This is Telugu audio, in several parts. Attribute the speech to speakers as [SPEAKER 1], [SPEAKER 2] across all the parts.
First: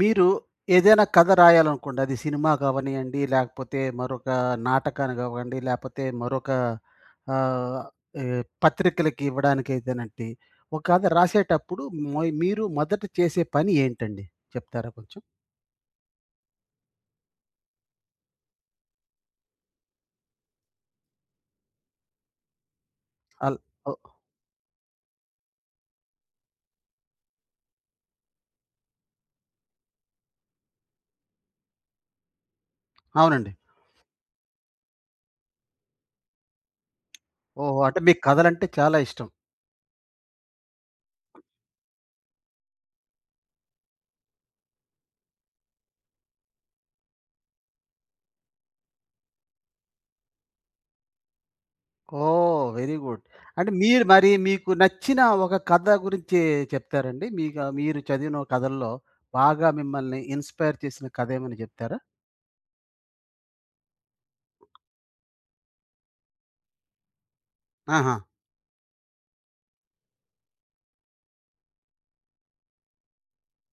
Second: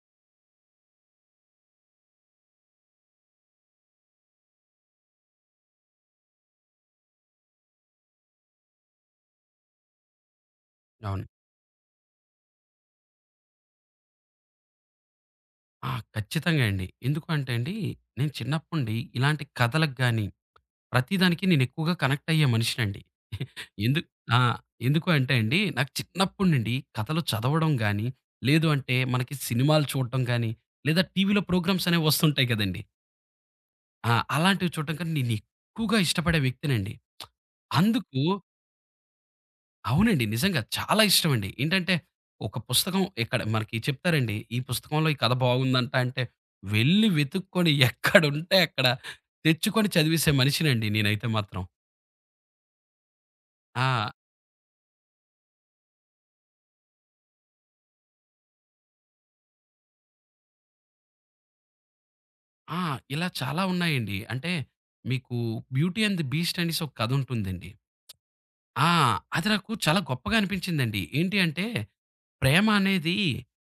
[SPEAKER 1] మీరు ఏదైనా కథ రాయాలనుకోండి. అది సినిమా కావనియండి, లేకపోతే మరొక నాటకాన్ని కావండి, లేకపోతే మరొక ఆహ్, ఏ పత్రికలకి ఇవ్వడానికైతేనండి. ఒక కథ
[SPEAKER 2] అవును.
[SPEAKER 1] రాసేటప్పుడు మీరు మొదట చేసే పని ఏంటండి? చెప్తారా కొంచెం?
[SPEAKER 2] ఆ! ఖచ్చితంగా అండి. ఎందుకు అంటే అండి, నేను చిన్నప్పటి ఇలాంటి కథలకు గాని, ప్రతిదానికి నేను ఎక్కువగా కనెక్ట్ అయ్యే మనిషినండి.
[SPEAKER 1] అల్ ఓ
[SPEAKER 2] ఎందు ఆ! ఎందుకు అంటే అండి, నాకు చిన్నప్పటి నుండి కథలు చదవడం గాని, లేదు అంటే మనకి సినిమాలు చూడటం గాని, లేదా టీవీలో ప్రోగ్రామ్స్ అనేవి వస్తుంటాయి కదండీ!
[SPEAKER 1] అవునండి.
[SPEAKER 2] అలాంటివి చూడటం కన్నా నేను ఎక్కువగా ఇష్టపడే వ్యక్తినండి.
[SPEAKER 1] ఓహో! అంటే మీకు
[SPEAKER 2] అందుకు
[SPEAKER 1] కథలంటే చాలా ఇష్టం.
[SPEAKER 2] అవునండి. నిజంగా చాలా ఇష్టమండి. ఏంటంటే, ఒక పుస్తకం ఇక్కడ మనకి చెప్తారండి, "ఈ పుస్తకంలో ఈ కథ బాగుందంట" అంటే, వెళ్లి వెతుక్కొని ఎక్కడుంటే అక్కడ తెచ్చుకొని చదివేసే మనిషినండి నేనైతే మాత్రం.
[SPEAKER 1] ఓహ్! Very good. అంటే మీరు
[SPEAKER 2] ఆ!
[SPEAKER 1] మరి మీకు నచ్చిన ఒక కథ గురించి చెప్తారండి? మీరు చదివిన కథల్లో బాగా మిమ్మల్ని ఇన్‌స్పైర్ చేసిన కథ ఏమైనా చెప్తారా?
[SPEAKER 2] ఆ! ఇలా చాలా ఉన్నాయండి. అంటే, మీకు 'బ్యూటీ అండ్ ది బీస్ట్' అనేసి ఒక కథ ఉంటుందండి.
[SPEAKER 1] ఆహా!
[SPEAKER 2] ఆ! అది నాకు చాలా గొప్పగా అనిపించిందండి. ఏంటి అంటే, ప్రేమ అనేది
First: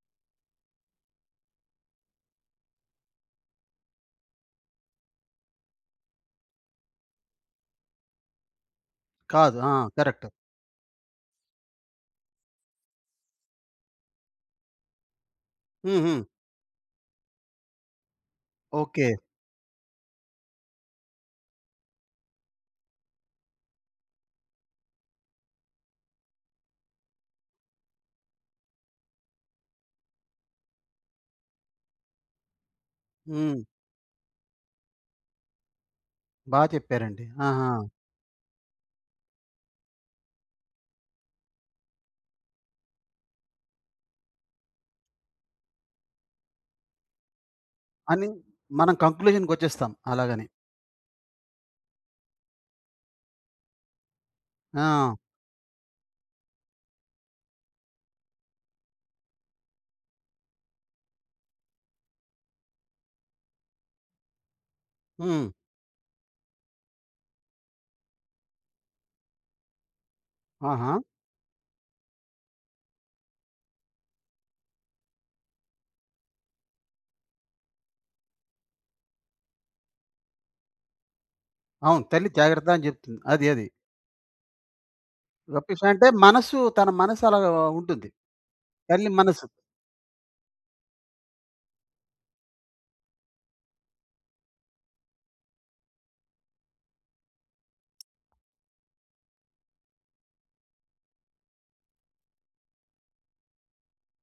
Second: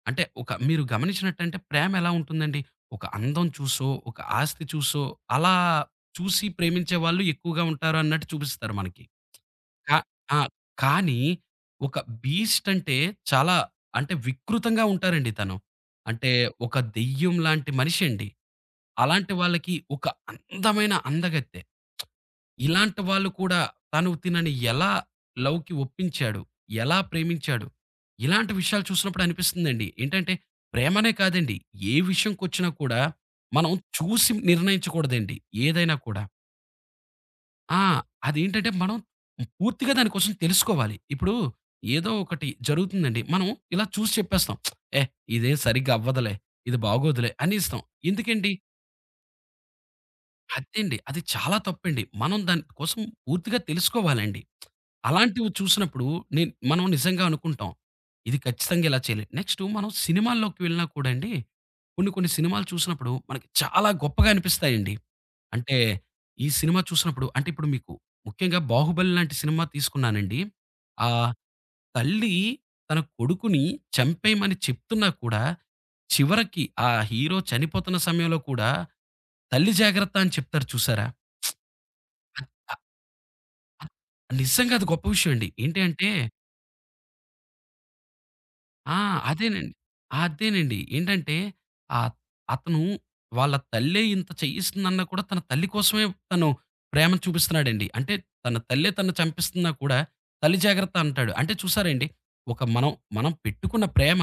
[SPEAKER 2] అంటే ఒక మీరు గమనించినట్టంటే ప్రేమ ఎలా ఉంటుందండి? ఒక అందం చూసో, ఒక ఆస్తి చూసో, అలా చూసి ప్రేమించే వాళ్ళు ఎక్కువగా ఉంటారు అన్నట్టు చూపిస్తారు మనకి.
[SPEAKER 1] కాదు. ఆ!
[SPEAKER 2] క
[SPEAKER 1] కరెక్ట్.
[SPEAKER 2] ఆ! కానీ ఒక బీస్ట్ అంటే చాలా అంటే వికృతంగా ఉంటారండి తను.
[SPEAKER 1] హ్మ్. హ్మ్.
[SPEAKER 2] అంటే ఒక దెయ్యం లాంటి మనిషండి.
[SPEAKER 1] ఓకే.
[SPEAKER 2] అలాంటి వాళ్ళకి ఒక అందమైన అందగత్తె. ఇలాంటి వాళ్ళు కూడా తను తినని ఎలా లవ్‌కి ఒప్పించాడు? ఎలా ప్రేమించాడు? ఇలాంటి విషయాలు చూసినప్పుడు అనిపిస్తుందండి. ఏంటంటే ప్రేమనే కాదండి. ఏ విషయంకొచ్చినా కూడా
[SPEAKER 1] హ్మ్.
[SPEAKER 2] మనం చూసి నిర్ణయించకూడదండి ఏదైనా కూడా.
[SPEAKER 1] బా చెప్పారండి. ఆహా!
[SPEAKER 2] ఆ! అదేంటంటే మనం పూర్తిగా దాని కోసం తెలుసుకోవాలి. ఇప్పుడు ఏదో ఒకటి జరుగుతుందండి. మనం ఇలా చూసి చెప్పేస్తాం. "ఏ! ఇదేం సరిగ్గా అవ్వదులే. ఇది బాగోదులే" అనేస్తాం.
[SPEAKER 1] అని
[SPEAKER 2] ఎందుకండి?
[SPEAKER 1] మనం కంక్లూజన్‌కొచ్చేస్తాం అలాగని.
[SPEAKER 2] అదేండి. అది చాలా తప్పండి. మనం దాని కోసం పూర్తిగా తెలుసుకోవాలండి.
[SPEAKER 1] ఆ!
[SPEAKER 2] అలాంటివి చూసినప్పుడు మనం నిజంగా అనుకుంటాం. ఇది ఖచ్చితంగా ఇలా చేయాలి. నెక్స్టు మనం సినిమాల్లోకి వెళ్ళినా కూడా అండి, కొన్ని కొన్ని సినిమాలు చూసినప్పుడు మనకి చాలా గొప్పగా అనిపిస్తాయండి.
[SPEAKER 1] హ్మ్.
[SPEAKER 2] అంటే ఈ సినిమా చూసినప్పుడు అంటే ఇప్పుడు మీకు ముఖ్యంగా 'బాహుబలి' లాంటి సినిమా తీసుకున్నానండి.
[SPEAKER 1] ఆహా!
[SPEAKER 2] ఆహ్, తల్లి తన కొడుకుని చంపేయమని చెప్తున్నా కూడా చివరికి ఆ హీరో చనిపోతున్న సమయంలో కూడా తల్లి జాగ్రత్త అని చెప్తారు చూసారా?
[SPEAKER 1] అవును. తల్లి జాగ్రత్త
[SPEAKER 2] అద్ అ
[SPEAKER 1] అని చెప్తుంది. అది అది.
[SPEAKER 2] అద్ నిజంగా అది గొప్ప విషయం అండి. ఏంటి
[SPEAKER 1] అంటే
[SPEAKER 2] అంటే
[SPEAKER 1] తన మనసు అలాగా ఉంటుంది.
[SPEAKER 2] ఆ!
[SPEAKER 1] తల్లి మనసు.
[SPEAKER 2] అదేనండి. అదేనండి. ఏంటంటే ఆహ్, అతను వాళ్ళ తల్లే ఇంత చేయిస్తుందన్నా కూడా తన తల్లి కోసమే తను ప్రేమ చూపిస్తున్నాడండి. అంటే తన తల్లే తనను చంపిస్తున్నా కూడా తల్లి జాగ్రత్త అంటాడు. అంటే చూసారా అండి? ఒక మనం మనం పెట్టుకున్న ప్రేమ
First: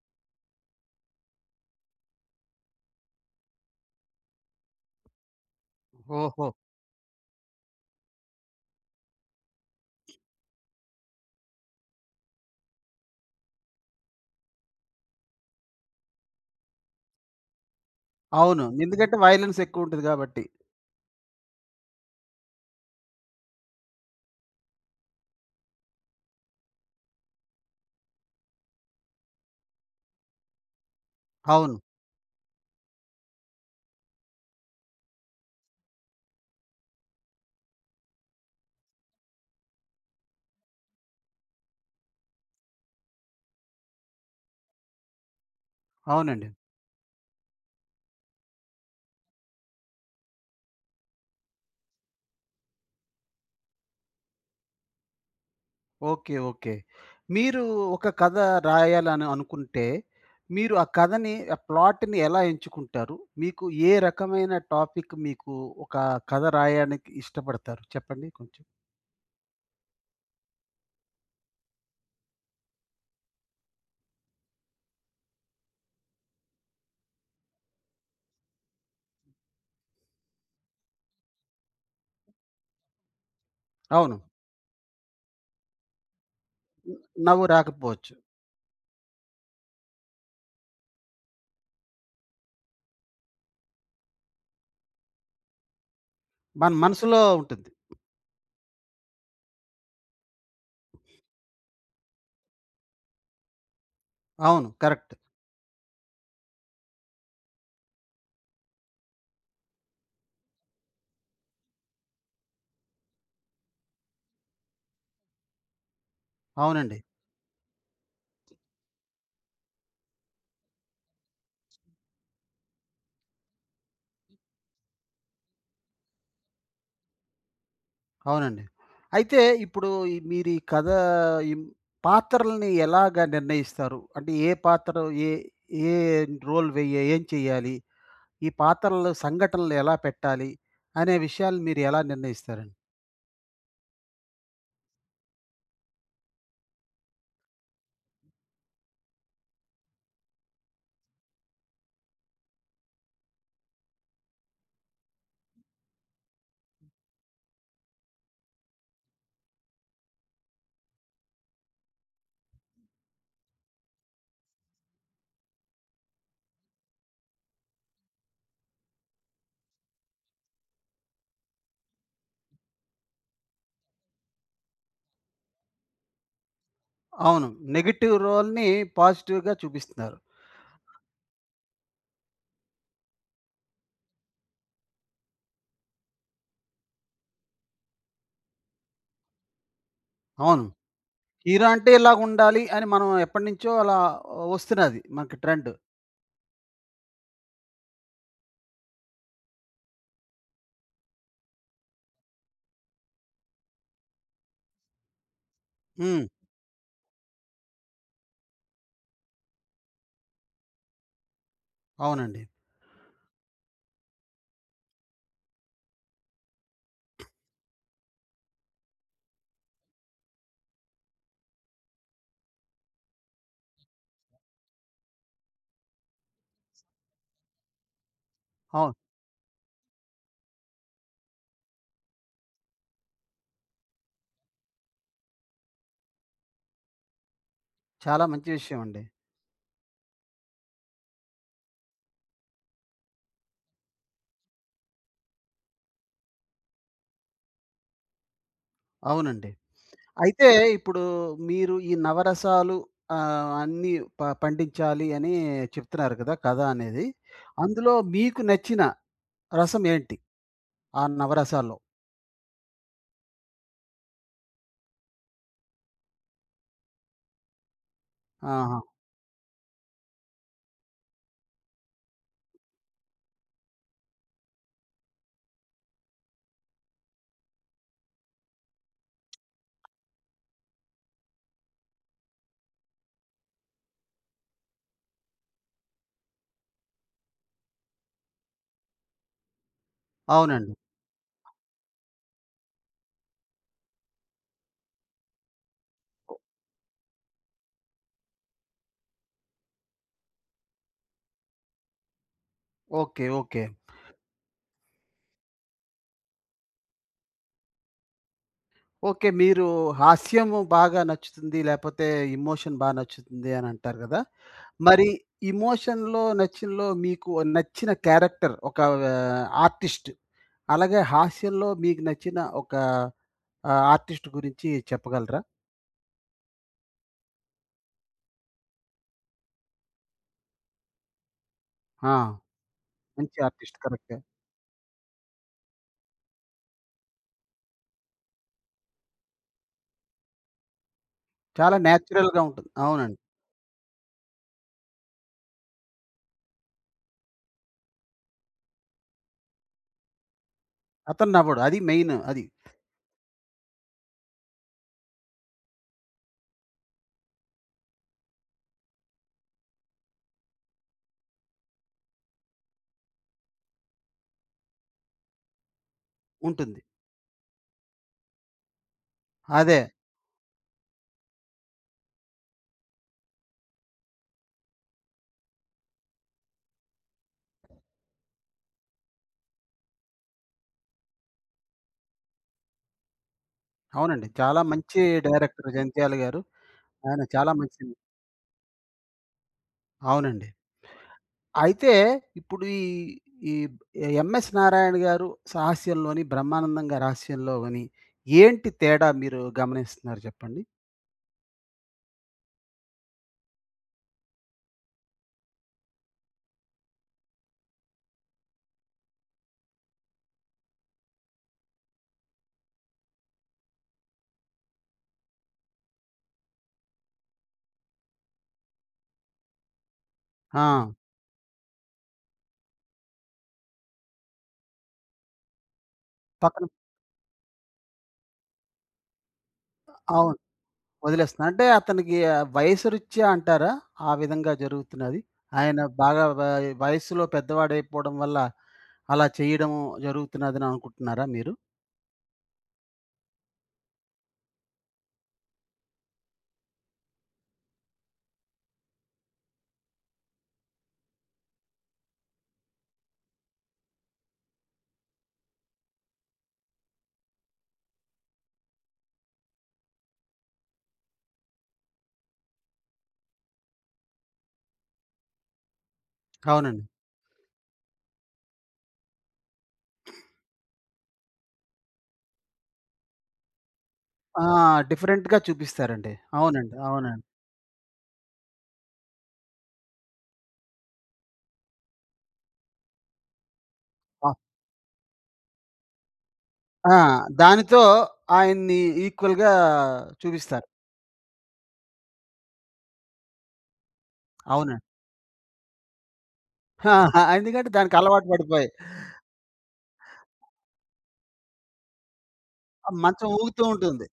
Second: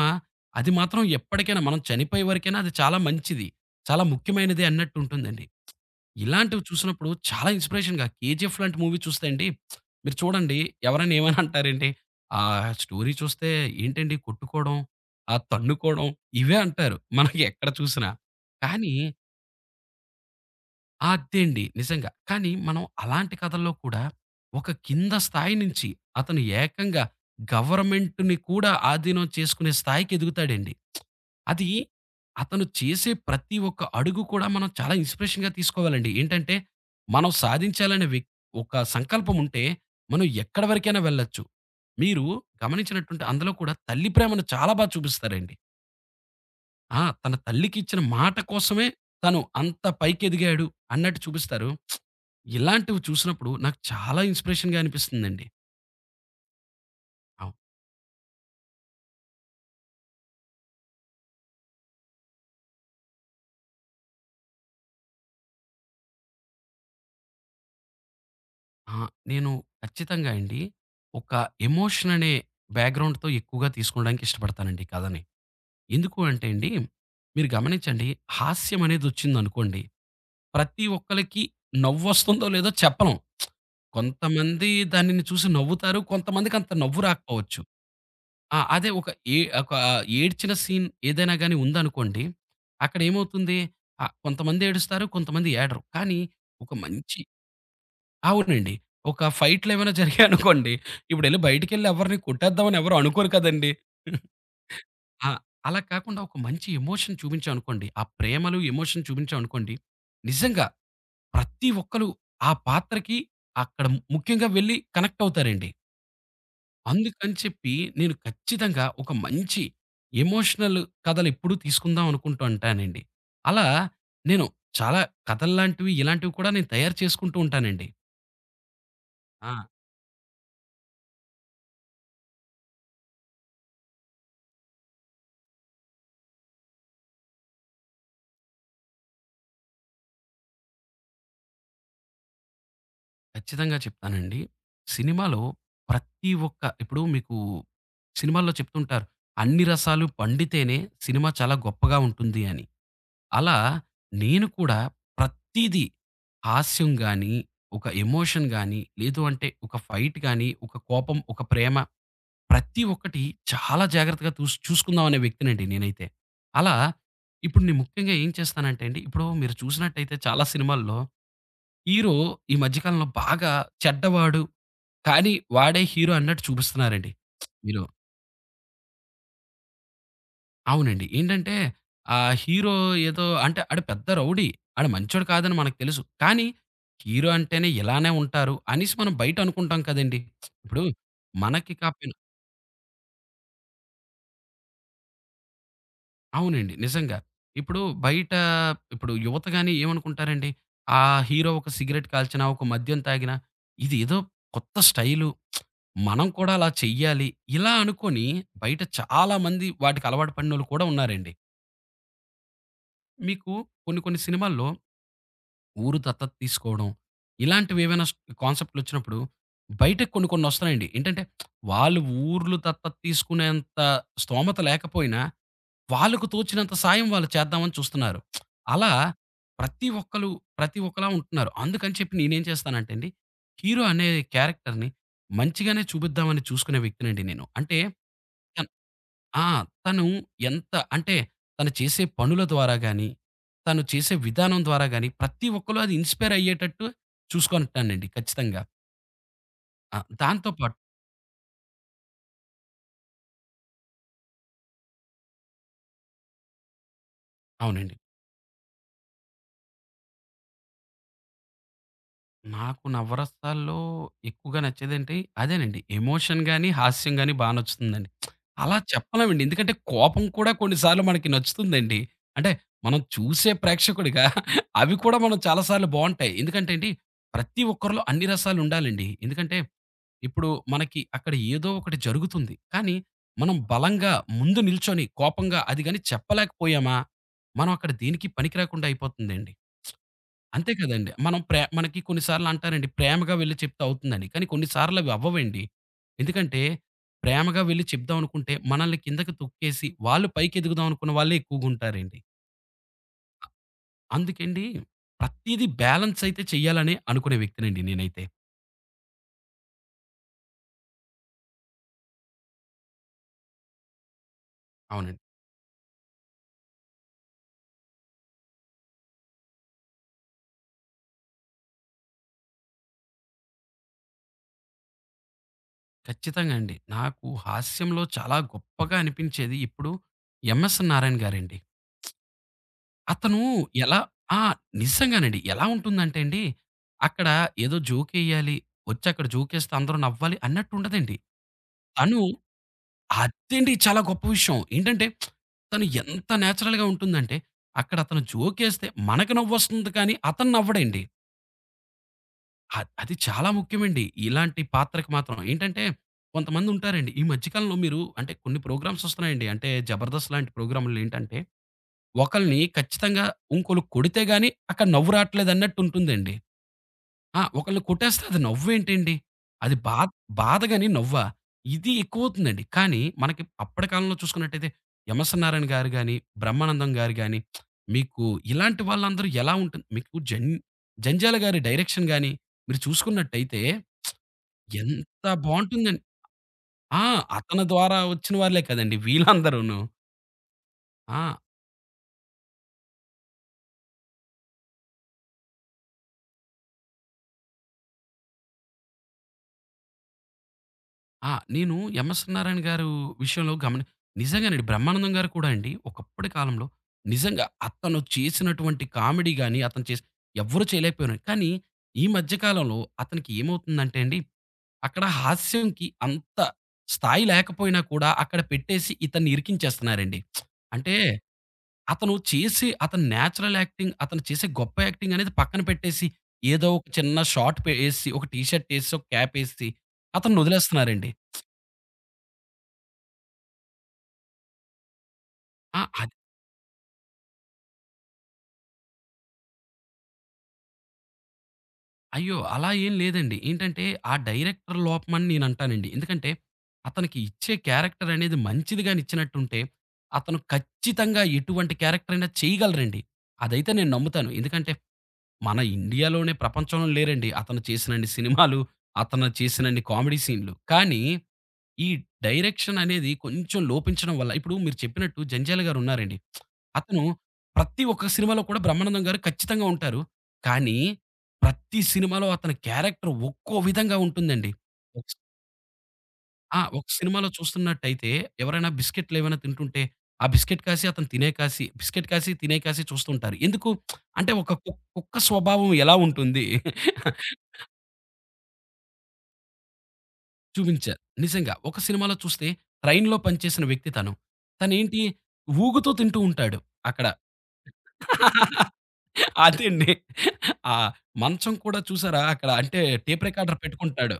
[SPEAKER 2] అది మాత్రం ఎప్పటికైనా మనం చనిపోయే వరకైనా అది చాలా మంచిది. చాలా ముఖ్యమైనది అన్నట్టు ఉంటుందండి.
[SPEAKER 1] ఓహో!
[SPEAKER 2] ఇలాంటివి చూసినప్పుడు చాలా ఇన్స్‌పిరేషన్‌గా 'కేజీఎఫ్' లాంటి మూవీ చూస్తే అండి, మీరు చూడండి ఎవరైనా ఏమైనా అంటారేంటి, స్టోరీ చూస్తే ఏంటండి కొట్టుకోవడం, ఆ తన్నుకోవడం ఇవే అంటారు. మనకి ఎక్కడ చూసినా.
[SPEAKER 1] అవును.
[SPEAKER 2] కానీ
[SPEAKER 1] ఎందుకంటే వయలెన్స్ ఎక్కువుంటది కాబట్టి.
[SPEAKER 2] అదేండి నిజంగా. కానీ మనం అలాంటి కథల్లో కూడా ఒక కింద స్థాయి నుంచి అతను ఏకంగా గవర్నమెంట్‌ని కూడా ఆధీనం చేసుకునే స్థాయికి ఎదుగుతాడండి. అది
[SPEAKER 1] అవును.
[SPEAKER 2] అతను చేసే ప్రతి ఒక్క అడుగు కూడా మనం చాలా ఇన్స్‌పిరేషన్‌గా తీసుకోవాలండి. ఏంటంటే, మనం సాధించాలనే వ్యక్ ఒక సంకల్పం ఉంటే, మనం ఎక్కడి వరకైనా వెళ్ళొచ్చు. మీరు గమనించినట్టుంటే అందులో కూడా తల్లి ప్రేమను చాలా బా చూపిస్తారండి.
[SPEAKER 1] అవునండి.
[SPEAKER 2] తన తల్లికి ఇచ్చిన మాట కోసమే తను అంత పైకెదిగాడు అన్నట్టు చూపిస్తారు. ఇలాంటివి చూసినప్పుడు నాకు చాలా ఇన్స్‌పిరేషన్‌గా అనిపిస్తుందండి.
[SPEAKER 1] ఓకే. ఓకే.
[SPEAKER 2] అవ్
[SPEAKER 1] మీరు ఒక కథ రాయాలని అనుకుంటే, మీరు ఆ కథని, ఆ ప్లాట్‌ని ఎలా ఎంచుకుంటారు? మీకు ఏ రకమైన టాపిక్ మీకు ఒక కథ రాయడానికి ఇష్టపడతారు? చెప్పండి కొంచెం.
[SPEAKER 2] ఆ! నేను ఖచ్చితంగా అండి. ఒక ఎమోషన్ అనే బ్యాక్‌గ్రౌండ్‌తో ఎక్కువగా తీసుకోవడానికి ఇష్టపడతానండి కథని. ఎందుకు అంటే అండి, మీరు గమనించండి హాస్యం అనేది వచ్చిందనుకోండి, ప్రతి ఒక్కళ్ళకి నవ్వొస్తుందో లేదో చెప్పలేం.
[SPEAKER 1] అవును.
[SPEAKER 2] కొంతమంది దానిని చూసి నవ్వుతారు. కొంతమందికి అంత
[SPEAKER 1] న్
[SPEAKER 2] నవ్వు
[SPEAKER 1] నవ్వు
[SPEAKER 2] రాకపోవచ్చు.
[SPEAKER 1] రాకపోవచ్చు.
[SPEAKER 2] ఆ! అదే ఒక ఏ ఒక ఏడ్చిన సీన్ ఏదైనా గాని ఉందనుకోండి, అక్కడ ఏమవుతుంది? కొంతమంది ఏడుస్తారు. కొంతమంది ఏడరు. కానీ
[SPEAKER 1] మన
[SPEAKER 2] ఒక
[SPEAKER 1] మనసులో
[SPEAKER 2] మంచి
[SPEAKER 1] ఉంటుంది.
[SPEAKER 2] అవునండి. ఒక ఫైట్‌లేమైనా జరిగాయనుకోండి, ఇప్పుడెళ్లి బయటికెళ్లి ఎవరిని కొట్టేద్దామని ఎవరు అనుకోరు కదండీ!
[SPEAKER 1] అవును. కరెక్ట్.
[SPEAKER 2] ఆ! అలా కాకుండా ఒక మంచి ఎమోషన్ చూపించామనుకోండి, ఆ ప్రేమలు, ఎమోషన్ చూపించామనుకోండి, నిజంగా ప్రతి ఒక్కళ్ళు ఆ పాత్రకి అక్కడ ముఖ్యంగా వెళ్లి కనెక్ట్ అవుతారండి.
[SPEAKER 1] అవునండి.
[SPEAKER 2] అందుకని చెప్పి నేను ఖచ్చితంగా ఒక మంచి ఎమోషనల్ కథలెప్పుడూ తీసుకుందాం అనుకుంటూ ఉంటానండి. అలా నేను చాలా కథల్లాంటివి, ఇలాంటివి కూడా నేను తయారు చేసుకుంటూ ఉంటానండి.
[SPEAKER 1] అవునండి. అయితే
[SPEAKER 2] ఆ!
[SPEAKER 1] ఇప్పుడు మీరు ఈ కథ ఈ పాత్రలని ఎలాగా నిర్ణయిస్తారు? అంటే ఏ పాత్ర ఏ ఏ రోల్ వెయ్య ఏం చేయాలి? ఈ పాత్రలు సంఘటనలు ఎలా పెట్టాలి అనే విషయాలు మీరు ఎలా నిర్ణయిస్తారండి?
[SPEAKER 2] ఖచ్చితంగా చెప్తానండి. సినిమాలో ప్రతి ఒక్క ఇప్పుడు మీకు సినిమాల్లో చెప్తుంటారు. అన్ని రసాలు పండితేనే సినిమా చాలా గొప్పగా ఉంటుంది అని. అలా నేను కూడా ప్రతీదీ హాస్యం గాని, ఒక ఎమోషన్ గాని, లేదు అంటే ఒక ఫైట్ గాని, ఒక కోపం, ఒక ప్రేమ ప్రతి ఒక్కటి చాలా జాగ్రత్తగా చూసుకుందాం అనే వ్యక్తినండి నేనైతే. అలా ఇప్పుడు నేను ముఖ్యంగా ఏం చేస్తానంటే అండి, ఇప్పుడు మీరు చూసినట్టయితే చాలా సినిమాల్లో హీరో ఈ మధ్య కాలంలో బాగా చెడ్డవాడు కానీ వాడే హీరో అన్నట్టు చూపిస్తున్నారండి.
[SPEAKER 1] అవును.
[SPEAKER 2] మీరు
[SPEAKER 1] నెగెటివ్ రోల్‌ని పాజిటివ్‌గా చూపిస్తున్నారు.
[SPEAKER 2] అవునండి. ఏంటంటే ఆ హీరో ఏదో అంటే ఆడు పెద్ద రౌడీ. ఆడు మంచోడు కాదని మనకు తెలుసు. కానీ హీరో అంటేనే ఇలానే ఉంటారు అనేసి మనం బయట అనుకుంటాం కదండీ!
[SPEAKER 1] అవును.
[SPEAKER 2] ఇప్పుడు
[SPEAKER 1] హీరో
[SPEAKER 2] మనకి
[SPEAKER 1] అంటే
[SPEAKER 2] కాపోయినా
[SPEAKER 1] ఇలాగుండాలి అని మనం ఎప్పటినుంచో అలా వస్తున్నది మనకి ట్రెండ్.
[SPEAKER 2] అవునండి. నిజంగా. ఇప్పుడు బయట ఇప్పుడు యువత గాని ఏమనుకుంటారండి? ఆ హీరో ఒక సిగరెట్ కాల్చినా, ఒక మద్యం తాగినా ఇదేదో కొత్త స్టైలు.
[SPEAKER 1] హ్మ్.
[SPEAKER 2] మనం కూడా అలా చెయ్యాలి. ఇలా అనుకోని బయట చాలా మంది వాటికి అలవాటు పడినోళ్ళు కూడా ఉన్నారండి.
[SPEAKER 1] అవునండి.
[SPEAKER 2] మీకు కొన్ని కొన్ని సినిమాల్లో ఊరు దత్తత తీసుకోవడం, ఇలాంటివేవైనా స్ కాన్సెప్ట్‌లొచ్చినప్పుడు బయటకి కొన్ని కొన్ని వస్తున్నాయండి. ఏంటంటే వాళ్ళు ఊర్లు దత్తత తీసుకునేంత స్తోమత లేకపోయినా, వాళ్ళకు తోచినంత సాయం వాళ్ళు చేద్దామని చూస్తున్నారు. అలా
[SPEAKER 1] అవును.
[SPEAKER 2] ప్రతి ఒక్కళ్ళు ప్రతి ఒక్కలా ఉంటున్నారు. అందుకని చెప్పి నేనేం చేస్తానంటే అండి, హీరో అనే క్యారెక్టర్‌ని మంచిగానే చూపిద్దామని చూసుకునే వ్యక్తినండి నేను. అంటే
[SPEAKER 1] చాలా మంచి విషయం అండి.
[SPEAKER 2] ఆ! తను ఎంత అంటే తను చేసే పనుల ద్వారా గాని, తను చేసే విధానం ద్వారా గాని ప్రతి ఒక్కళ్ళు అది ఇన్‌స్పైర్ అయ్యేటట్టు చూసుకుంటానండి ఖచ్చితంగా.
[SPEAKER 1] అవునండి.
[SPEAKER 2] ఆ!
[SPEAKER 1] అయితే
[SPEAKER 2] దాంతో పాటు
[SPEAKER 1] ఇప్పుడు మీరు ఈ నవరసాలు అన్నీ పండించాలి అని చెప్తున్నారు కదా! కథ అనేది. అందులో
[SPEAKER 2] అవునండి.
[SPEAKER 1] మీకు నచ్చిన రసం ఏంటి? ఆ నవరసాల్లో?
[SPEAKER 2] నాకు నవరసాల్లో ఎక్కువగా నచ్చేదేంటి అదేనండి. ఎమోషన్ గాని, హాస్యం గాని బా నచ్చుతుందండి. అలా
[SPEAKER 1] ఆహా!
[SPEAKER 2] చెప్పలేమండి. ఎందుకంటే కోపం కూడా కొన్ని సార్లు మనకి నచ్చుతుందండి. అంటే మనం చూసే ప్రేక్షకుడిగా అవి కూడా మనం చాలా సార్లు బావుంటాయి. ఎందుకంటే అండి ప్రతి ఒక్కరిలో అన్ని రసాలుండాలండి. ఎందుకంటే ఇప్పుడు మనకి అక్కడ ఏదో ఒకటి జరుగుతుంది. కానీ మనం బలంగా ముందు నిల్చొని కోపంగా అది గాని చెప్పలేకపోయామా, మనం అక్కడ దేనికి పనికి రాకుండా అయిపోతుందండి. అంతే
[SPEAKER 1] అవునండి.
[SPEAKER 2] కదండీ. మనం ప్రే మనకి కొన్ని సార్లు అంటారండి ప్రేమగా వెళ్లి చెప్తే అవుతుందని. కానీ కొన్ని సార్లు అవి అవ్వవండి. ఎందుకంటే ప్రేమగా వెళ్లి చెప్దాం అనుకుంటే మనల్ని కిందకి తొక్కేసి, వాళ్ళు పైకి ఎదుగుదాం అనుకున్న వాళ్ళే ఎక్కువగుంటారండి.
[SPEAKER 1] ఓకే. ఓకే.
[SPEAKER 2] అందుకండి ప్రతీది బ్యాలెన్స్ అయితే చేయాలని అనుకునే వ్యక్తినండి నేనైతే.
[SPEAKER 1] ఓకే. మీరు హాస్యము బాగా నచ్చుతుంది, లేపోతే ఎమోషన్ బా నచ్చుతుంది అనంటారు గదా! మరి
[SPEAKER 2] అవునండి.
[SPEAKER 1] ఎమోషన్‌లో, నచ్చినలో మీకు నచ్చిన క్యారెక్టర్ ఒక ఆర్టిస్ట్, అలాగే హాస్యంలో మీకు నచ్చిన ఒక ఆర్టిస్ట్ గురించి చెప్పగలరా?
[SPEAKER 2] ఖచ్చితంగా అండి. నాకు హాస్యంలో చాలా గొప్పగా అనిపించేది ఇప్పుడు ఎంఎస్ నారాయణ గారండి.
[SPEAKER 1] ఆ! మంచి
[SPEAKER 2] అతను
[SPEAKER 1] ఆర్టిస్ట్
[SPEAKER 2] ఎలా
[SPEAKER 1] కరెక్టే.
[SPEAKER 2] ఆ! నిజంగానండి. ఎలా ఉంటుందంటే అండి, అక్కడ ఏదో జోకేయాలి, వచ్చి అక్కడ జోకేస్తే అందరూ నవ్వాలి అన్నట్టు ఉండదండి.
[SPEAKER 1] చాలా
[SPEAKER 2] తను
[SPEAKER 1] నేచురల్‌గా ఉంటుంది. అవునండి.
[SPEAKER 2] అదండి చాలా గొప్ప విషయం. ఏంటంటే, తను ఎంత నేచురల్‌గా ఉంటుందంటే, అక్కడ అతను జోకేస్తే మనకు నవ్వొస్తుంది కానీ, అతను నవ్వడండి.
[SPEAKER 1] అతను నవ్వడు. అది మెయిన్
[SPEAKER 2] అది చాలా ముఖ్యమండి. ఇలాంటి పాత్రకి మాత్రం. ఏంటంటే, కొంతమందుంటారండి. ఈ మధ్య కాలంలో మీరు అంటే కొన్ని ప్రోగ్రామ్స్ వస్తున్నాయండి. అంటే 'జబర్దస్త్' లాంటి ప్రోగ్రాములేంటంటే ఒకళ్ళని ఖచ్చితంగా ఇంకోళ్ళు కొడితే గాని అక్కడ నవ్వు రాట్లేదన్నట్టుంటుందండి.
[SPEAKER 1] ఉంటుంది.
[SPEAKER 2] ఒకళ్ళని కొట్టేస్తే అది నవ్వేంటండి? అది
[SPEAKER 1] అదే.
[SPEAKER 2] బాధ గాని నవ్వా? ఇది ఎక్కువవుతుందండి. కానీ మనకి అప్పటి కాలంలో చూసుకున్నట్టయితే ఎం.ఎస్. నారాయణ గారు గాని, బ్రహ్మానందం గారు గాని, మీకు ఇలాంటి వాళ్ళందరూ ఎలా ఉంటుంది మీకు జంధ్యాల గారి డైరెక్షన్ గాని మీరు చూసుకున్నట్టయితే
[SPEAKER 1] అవునండి. చాలా మంచి
[SPEAKER 2] ఎంత
[SPEAKER 1] డైరెక్టర్
[SPEAKER 2] బావుంటుందండి.
[SPEAKER 1] జంత్యాల గారు.
[SPEAKER 2] ఆ!
[SPEAKER 1] ఆయన చాలా
[SPEAKER 2] అతని
[SPEAKER 1] మంచి
[SPEAKER 2] ద్వారా వచ్చిన వాళ్ళే కదండీ వీళ్ళందరూను.
[SPEAKER 1] అవునండి.
[SPEAKER 2] ఆ!
[SPEAKER 1] అయితే ఇప్పుడు ఈ ఈ ఎంఎస్ నారాయణ గారు సాహాస్యంలోని, బ్రహ్మానందం గారి హాస్యంలో గాని ఏంటి తేడా మీరు గమనిస్తున్నారు చెప్పండి?
[SPEAKER 2] ఆ! నేను 'ఎంఎస్ నారాయణ' గారు విషయంలో గమని నిజంగానండి. 'బ్రహ్మానందం' గారు కూడా అండి ఒకప్పటి కాలంలో నిజంగా అతను చేసినటువంటి కామెడీ గాని, అతను చేసి ఎవ్వరు చేయలేకపోయారు. కానీ ఈ మధ్య కాలంలో అతనికి ఏమవుతుందంటే అండి, అక్కడ హాస్యంకి అంత స్థాయి లేకపోయినా కూడా అక్కడ పెట్టేసి ఇతన్ని ఇరికించేస్తున్నారండి.
[SPEAKER 1] ఆ!
[SPEAKER 2] అంటే అతను చేసే అతని నేచురల్ యాక్టింగ్, అతను చేసే గొప్ప యాక్టింగ్ అనేది పక్కన పెట్టేసి
[SPEAKER 1] పక్కన
[SPEAKER 2] ఏదో ఒక చిన్న షార్ట్ పే ఏసి, ఒక టీ షర్ట్ ఏసి, ఒక క్యాప్ ఏసి
[SPEAKER 1] అవును.
[SPEAKER 2] అతన్ని వదిలేస్తున్నారండి.
[SPEAKER 1] వదిలేస్తున్నారు. అంటే అతనికి వయసు రీత్యా అంటారా? ఆ విధంగా జరుగుతున్నది. ఆయన
[SPEAKER 2] ఆ!
[SPEAKER 1] బాగా వ వయస్సులో పెద్దవాడైపోవడం వల్ల అలా చేయడం జరుగుతున్నదని అనుకుంటున్నారా మీరు?
[SPEAKER 2] అయ్యో! అలా ఏం లేదండి. ఏంటంటే ఆ డైరెక్టర్ లోపమని నేను అంటానండి. ఎందుకంటే అతనికి ఇచ్చే క్యారెక్టర్ అనేది మంచిది గాని ఇచ్చినట్టుంటే, అతను ఖచ్చితంగా ఎటువంటి క్యారెక్టర్ అయినా చేయగలరండి. అదైతే నేను నమ్ముతాను. ఎందుకంటే మన ఇండియాలోనే ప్రపంచంలో లేరండి అతను చేసినన్ని సినిమాలు, అతను చేసినన్ని కామెడీ సీన్‌లు. కానీ ఈ డైరెక్షన్ అనేది కొంచెం లోపించడం వల్ల ఇప్పుడు మీరు చెప్పినట్టు 'జంధ్యాల' గారు ఉన్నారండి.
[SPEAKER 1] అవునండి.
[SPEAKER 2] అతను ప్రతి ఒక్క సినిమాలో కూడా 'బ్రహ్మానందం' గారు ఖచ్చితంగా ఉంటారు. కానీ ప్రతి సినిమాలో అతని క్యారెక్టర్ ఒక్కో విధంగా
[SPEAKER 1] ఆ!
[SPEAKER 2] ఉంటుందండి. ఒక సి
[SPEAKER 1] డిఫరెంట్‌గా చూపిస్తారండి.
[SPEAKER 2] ఆ!
[SPEAKER 1] అవునండి.
[SPEAKER 2] ఒక
[SPEAKER 1] అవునండి.
[SPEAKER 2] సినిమాలో చూస్తున్నట్టయితే ఎవరైనా బిస్కెట్‌లు ఏమైనా తింటుంటే, ఆ బిస్కెట్ కాసి అతను తినే కాసి, బిస్కెట్ కాసి తినే కాసి చూస్తుంటారు. ఎందుకు?
[SPEAKER 1] ఆ!
[SPEAKER 2] అంటే ఒక కుక్క స్వభావం ఎలా ఉంటుంది?
[SPEAKER 1] ఆ! దానితో ఆయన్ని ఈక్వల్‌గా చూపిస్తారు.
[SPEAKER 2] చూపించారు. నిజంగా. ఒక సినిమాలో చూస్తే ట్రైన్‌లో పనిచేసిన వ్యక్తి తను.
[SPEAKER 1] అవునండి.
[SPEAKER 2] తనేంటి ఊగుతూ తింటూ ఉంటాడు అక్కడ.
[SPEAKER 1] ఎందుకంటే దానికలవాటు పడిపోయి.
[SPEAKER 2] అదండి. ఆ మంచం కూడా చూసారా అక్కడ అంటే
[SPEAKER 1] ఆ
[SPEAKER 2] టేప్
[SPEAKER 1] మంచం
[SPEAKER 2] రికార్డర్
[SPEAKER 1] ఊగుతూ ఉంటుంది.
[SPEAKER 2] పెట్టుకుంటాడు.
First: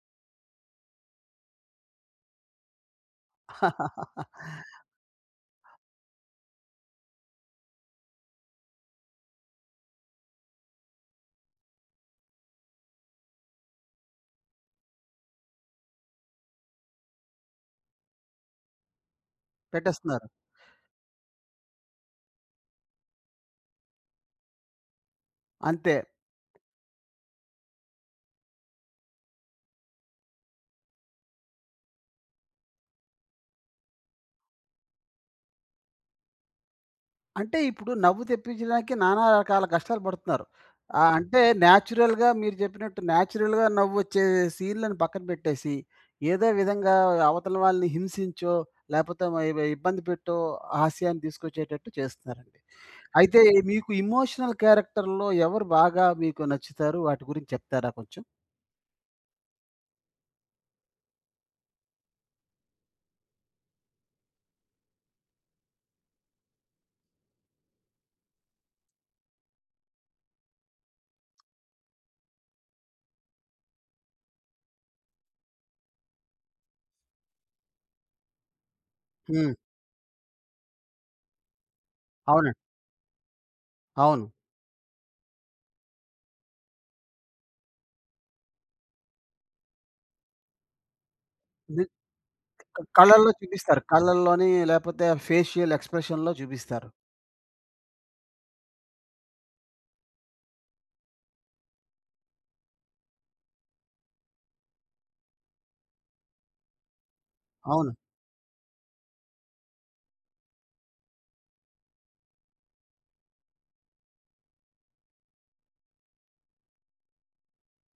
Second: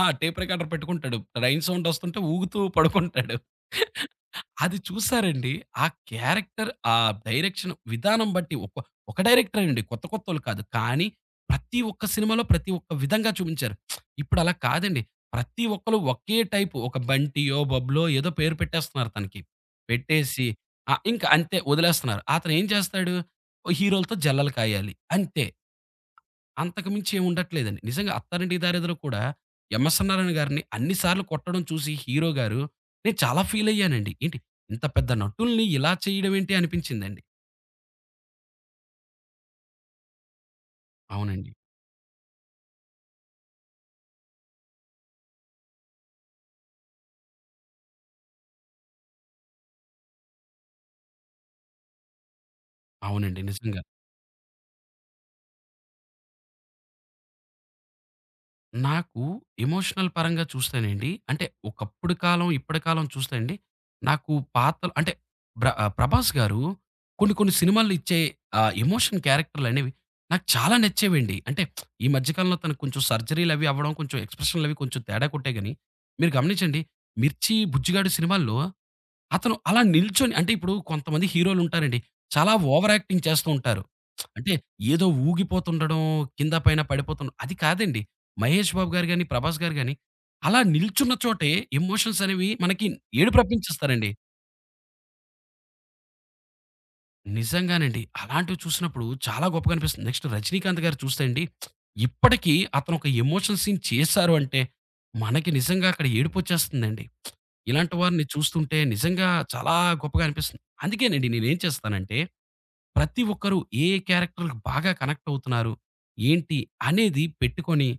[SPEAKER 2] టేప్ రికార్డర్ పెట్టుకుంటాడు. ట్రైన్ సౌండ్ ఒస్తుంటే ఊగుతూ పడుకుంటాడు. అది చూసారండి. ఆ క్యారెక్టర్, ఆ డైరెక్షన్ విధానం బట్టి ఒక ఒక డైరెక్టరే అండి. కొత్త కొత్తోళ్ళు కాదు. కానీ ప్రతి ఒక్క సినిమాలో ప్రతి ఒక్క విధంగా చూపించారు. ఇప్పుడలా కాదండి. ప్రతి ఒక్కళ్ళు ఒకే టైపు ఒక బంటియో, బబ్లో ఏదో పేరు పెట్టేస్తున్నారు తనకి.
[SPEAKER 1] పెట్టేస్తున్నారు.
[SPEAKER 2] పెట్టేసి ఆ! ఇంక అంతే వదిలేస్తున్నారు. అతనేం చేస్తాడు, ఓ హీరోలతో జల్లలు కాయాలి అంతే.
[SPEAKER 1] అంతే.
[SPEAKER 2] అంతకు మించి ఏమి ఉండట్లేదండి. నిజంగా 'అత్తారింటికి దారేదిలో' కూడా ఎంఎస్ నారాయణ గారిని అన్ని సార్లు కొట్టడం చూసి హీరో గారు నేను చాలా ఫీల్ అయ్యానండి. ఏంటి ఇంత పెద్ద నటుల్ని ఇలా చేయడం ఏంటి అనిపించిందండి.
[SPEAKER 1] అంటే ఇప్పుడు నవ్వు తెప్పించడానికి నానా రకాల కష్టాలు పడుతున్నారు. అంటే
[SPEAKER 2] అవునండి.
[SPEAKER 1] మీరు చెప్పినట్టు నేచురల్‌గా నవ్వొచ్చే సీన్‌లను పక్కన పెట్టేసి, ఏదో విధంగా అవతల వాళ్ళని హింసించో, లేపోతే మ ఇబ ఇబ్బంది పెట్టో హాస్యాన్ని తీసుకొచ్చేటట్టు చేస్తున్నారండి. అయితే
[SPEAKER 2] అవునండి. నిజంగా.
[SPEAKER 1] మీకు ఇమోషనల్ క్యారెక్టర్‌లో ఎవరు బాగా మీకు నచ్చుతారు? వాటి గురించి చెప్తారా కొంచెం?
[SPEAKER 2] నాకు ఎమోషనల్ పరంగా చూస్తేనండి అంటే ఒకప్పుడు కాలం, ఇప్పటి కాలం చూస్తే అండి, నాకు పాత్రలు అంటే 'ప్రభాస్' గారు కొన్ని కొన్ని సినిమాల్లో ఇచ్చే ఎమోషన్ క్యారెక్టర్‌లనేవి నాకు చాలా నచ్చేవండి. అంటే ఈ మధ్య కాలంలో తనకు కొంచెం సర్జరీలవి అవ్వడం, కొంచెం ఎక్స్‌ప్రెషన్‌లవి కొంచెం తేడా కొట్టాయి గాని, మీరు గమనించండి 'మిర్చి', 'బుజ్జిగాడు' సినిమాల్లో
[SPEAKER 1] హ్మ్.
[SPEAKER 2] అతను అలా నిల్చొని అంటే ఇప్పుడు కొంతమంది హీరోలుంటారండి. చాలా
[SPEAKER 1] అవునండి.
[SPEAKER 2] ఓవర్ యాక్టింగ్ చేస్తూ ఉంటారు.
[SPEAKER 1] అవును.
[SPEAKER 2] అంటే ఏదో ఊగిపోతుండడం, కింద పైన పడిపోతుండడం అది కాదండి. 'మహేష్ బాబు' గారు గాని, 'ప్రభాస్' గారు గాని అలా నిల్చున్న చోటే
[SPEAKER 1] ని
[SPEAKER 2] ఎమోషన్స్ అనేవి మనకి
[SPEAKER 1] కళ్ళల్లో
[SPEAKER 2] ఏడుపు
[SPEAKER 1] చూపిస్తారు.
[SPEAKER 2] రప్పించేస్తారండి.
[SPEAKER 1] కళ్ళల్లోని లేపోతే ఫేషియల్ ఎక్స్‌ప్రెషన్‌లో చూపిస్తారు.
[SPEAKER 2] నిజంగానండి. అలాంటివి చూసినప్పుడు చాలా గొప్పగా అనిపిస్తుంది. నెక్స్ట్ 'రజనీకాంత్' గారు చూస్తే అండి, ఇప్పటికీ అతను ఒక ఎమోషనల్ సీన్ చేశారు అంటే, మనకి నిజంగా అక్కడ ఏడుపొచ్చేస్తుందండి.
[SPEAKER 1] అవును.
[SPEAKER 2] ఇలాంటి వారిని చూస్తుంటే నిజంగా చాలా గొప్పగా అనిపిస్తుంది. అందుకేనండి నేనేం చేస్తానంటే ప్రతి ఒక్కరు ఏ ఏ క్యారెక్టర్‌కి బాగా కనెక్ట్ అవుతున్నారు? ఏంటి? అనేది పెట్టుకొని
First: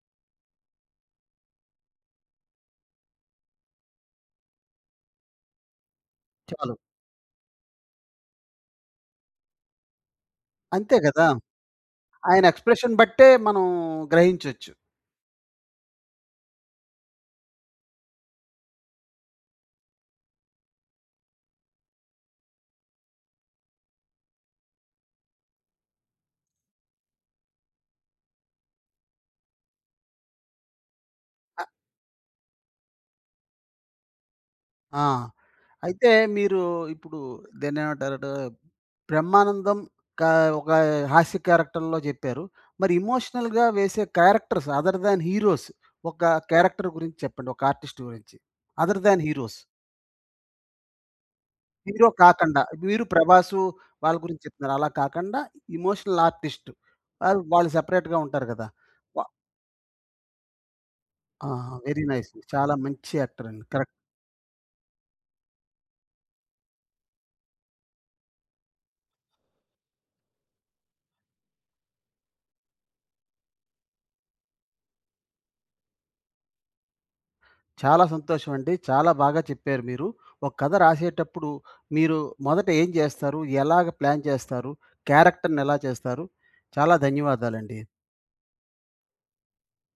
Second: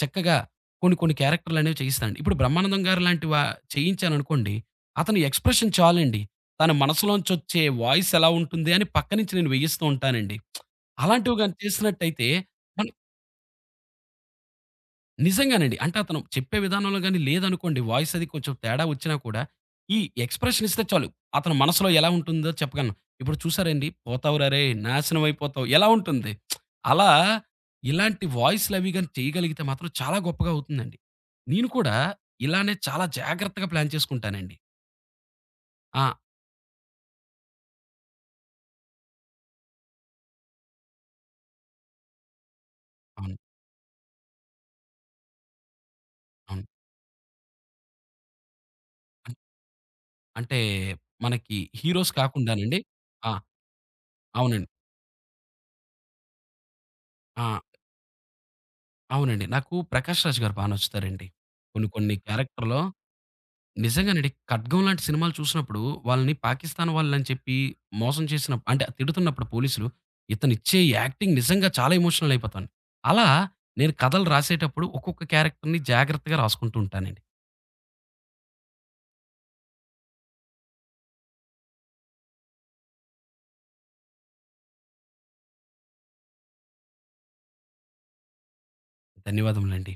[SPEAKER 2] చక్కగా కొన్ని కొన్ని క్యారెక్టర్‌లనేవి చేయిస్తానండి. ఇప్పుడు 'బ్రహ్మానందం' గారు లాంటి వా చేయించాననుకోండి, అతని ఎక్స్‌ప్రెషన్ చాలండి. తన
[SPEAKER 1] చాలు.
[SPEAKER 2] మనసులోంచొచ్చే వాయిస్ ఎలా ఉంటుంది అని పక్క నుంచి నేను వేయిస్తూ ఉంటానండి.
[SPEAKER 1] అంతే గదా!
[SPEAKER 2] అలాంటివి గాని చేసినట్టయితే
[SPEAKER 1] ఆయన
[SPEAKER 2] మన
[SPEAKER 1] ఎక్స్‌ప్రెషన్ బట్టే మనం గ్రహించొచ్చు.
[SPEAKER 2] నిజంగానండి. అంటే అతను చెప్పే విధానంలో గాని లేదనుకోండి వాయిస్ అది కొంచెం తేడా వచ్చినా కూడా ఈ ఎక్స్‌ప్రెషన్ ఇస్తే చాలు. అతని మనసులో ఎలా ఉంటుందో చెప్పగలను. ఇప్పుడు చూసారండి 'పోతావురా రేయ్ నాశనం అయిపోతావు' ఎలా ఉంటుంది? అలా ఇలాంటి వాయిస్‌లవి గాని చేయగలిగితే మాత్రం చాలా గొప్పగా అవుతుందండి.
[SPEAKER 1] అ
[SPEAKER 2] నేను కూడా ఇలానే చాలా జాగ్రత్తగా ప్లాన్ చేసుకుంటానండి.
[SPEAKER 1] ఆ!
[SPEAKER 2] ఆ!
[SPEAKER 1] అయితే మీరు ఇప్పుడు దేన్నేమంటారటు బ్రహ్మానందం క ఒక హాస్య క్యారెక్టర్‌లో జెప్పారు. మరి
[SPEAKER 2] అవును.
[SPEAKER 1] ఎమోషనల్‌గా వేసే క్యారెక్టర్స్ అదర్ థాన్ హీరోస్ ఒక
[SPEAKER 2] అవును.
[SPEAKER 1] క్యారెక్టర్ గురించి చెప్పండి. ఒక ఆర్టిస్ట్ గురించి. Other than
[SPEAKER 2] un
[SPEAKER 1] heroes.
[SPEAKER 2] అంటే మనకి
[SPEAKER 1] హీరో
[SPEAKER 2] హీరోస్
[SPEAKER 1] కాకండా.
[SPEAKER 2] కాకుండానండి
[SPEAKER 1] మీరు
[SPEAKER 2] ఆ!
[SPEAKER 1] 'ప్రభాసు' వాళ్ళ గురించి
[SPEAKER 2] అవునండి.
[SPEAKER 1] చెప్తున్నారు. అలా కాకండా ఎమోషనల్ ఆర్టిస్ట్. వాళ్ళు
[SPEAKER 2] ఆ!
[SPEAKER 1] వాళ్ళు సెపరేట్‌గా ఉంటారు కదా! వ
[SPEAKER 2] అవునండి. నాకు 'ప్రకాష్ రాజ్' గారు బా నచ్చుతారండి.
[SPEAKER 1] ఆ!
[SPEAKER 2] కొన్ని
[SPEAKER 1] వెరీ
[SPEAKER 2] కొన్ని
[SPEAKER 1] నైస్. చాలా
[SPEAKER 2] క్యారెక్టర్‌లో
[SPEAKER 1] మంచి యాక్టర్ అండి. కరెక్ట్.
[SPEAKER 2] నిజంగానండి. 'ఖడ్గం' లాంటి సినిమాలు చూసినప్పుడు వాళ్ళని పాకిస్తాన్ వాళ్ళని చెప్పి మోసం చేసిన అంటే తిడుతున్నప్పుడు పోలీసులు, ఇతనిచ్చే యాక్టింగ్ నిజంగా చాలా ఎమోషనల్ అయిపోతాను. అలా నేను కథలు రాసేటప్పుడు ఒక్కొక్క క్యారెక్టర్‌ని జాగ్రత్తగా రాసుకుంటూ ఉంటానండి.
[SPEAKER 1] చాలా సంతోషం అండి. చాలా బాగా చెప్పారు మీరు. ఒక కథ రాసేటప్పుడు మీరు మొదట ఏం చేస్తారు? ఎలాగ ప్లాన్ చేస్తారు? క్యారెక్టర్‌ని ఎలా చేస్తారు? చాలా ధన్యవాదాలండి.
[SPEAKER 2] ధన్యవాదములండి.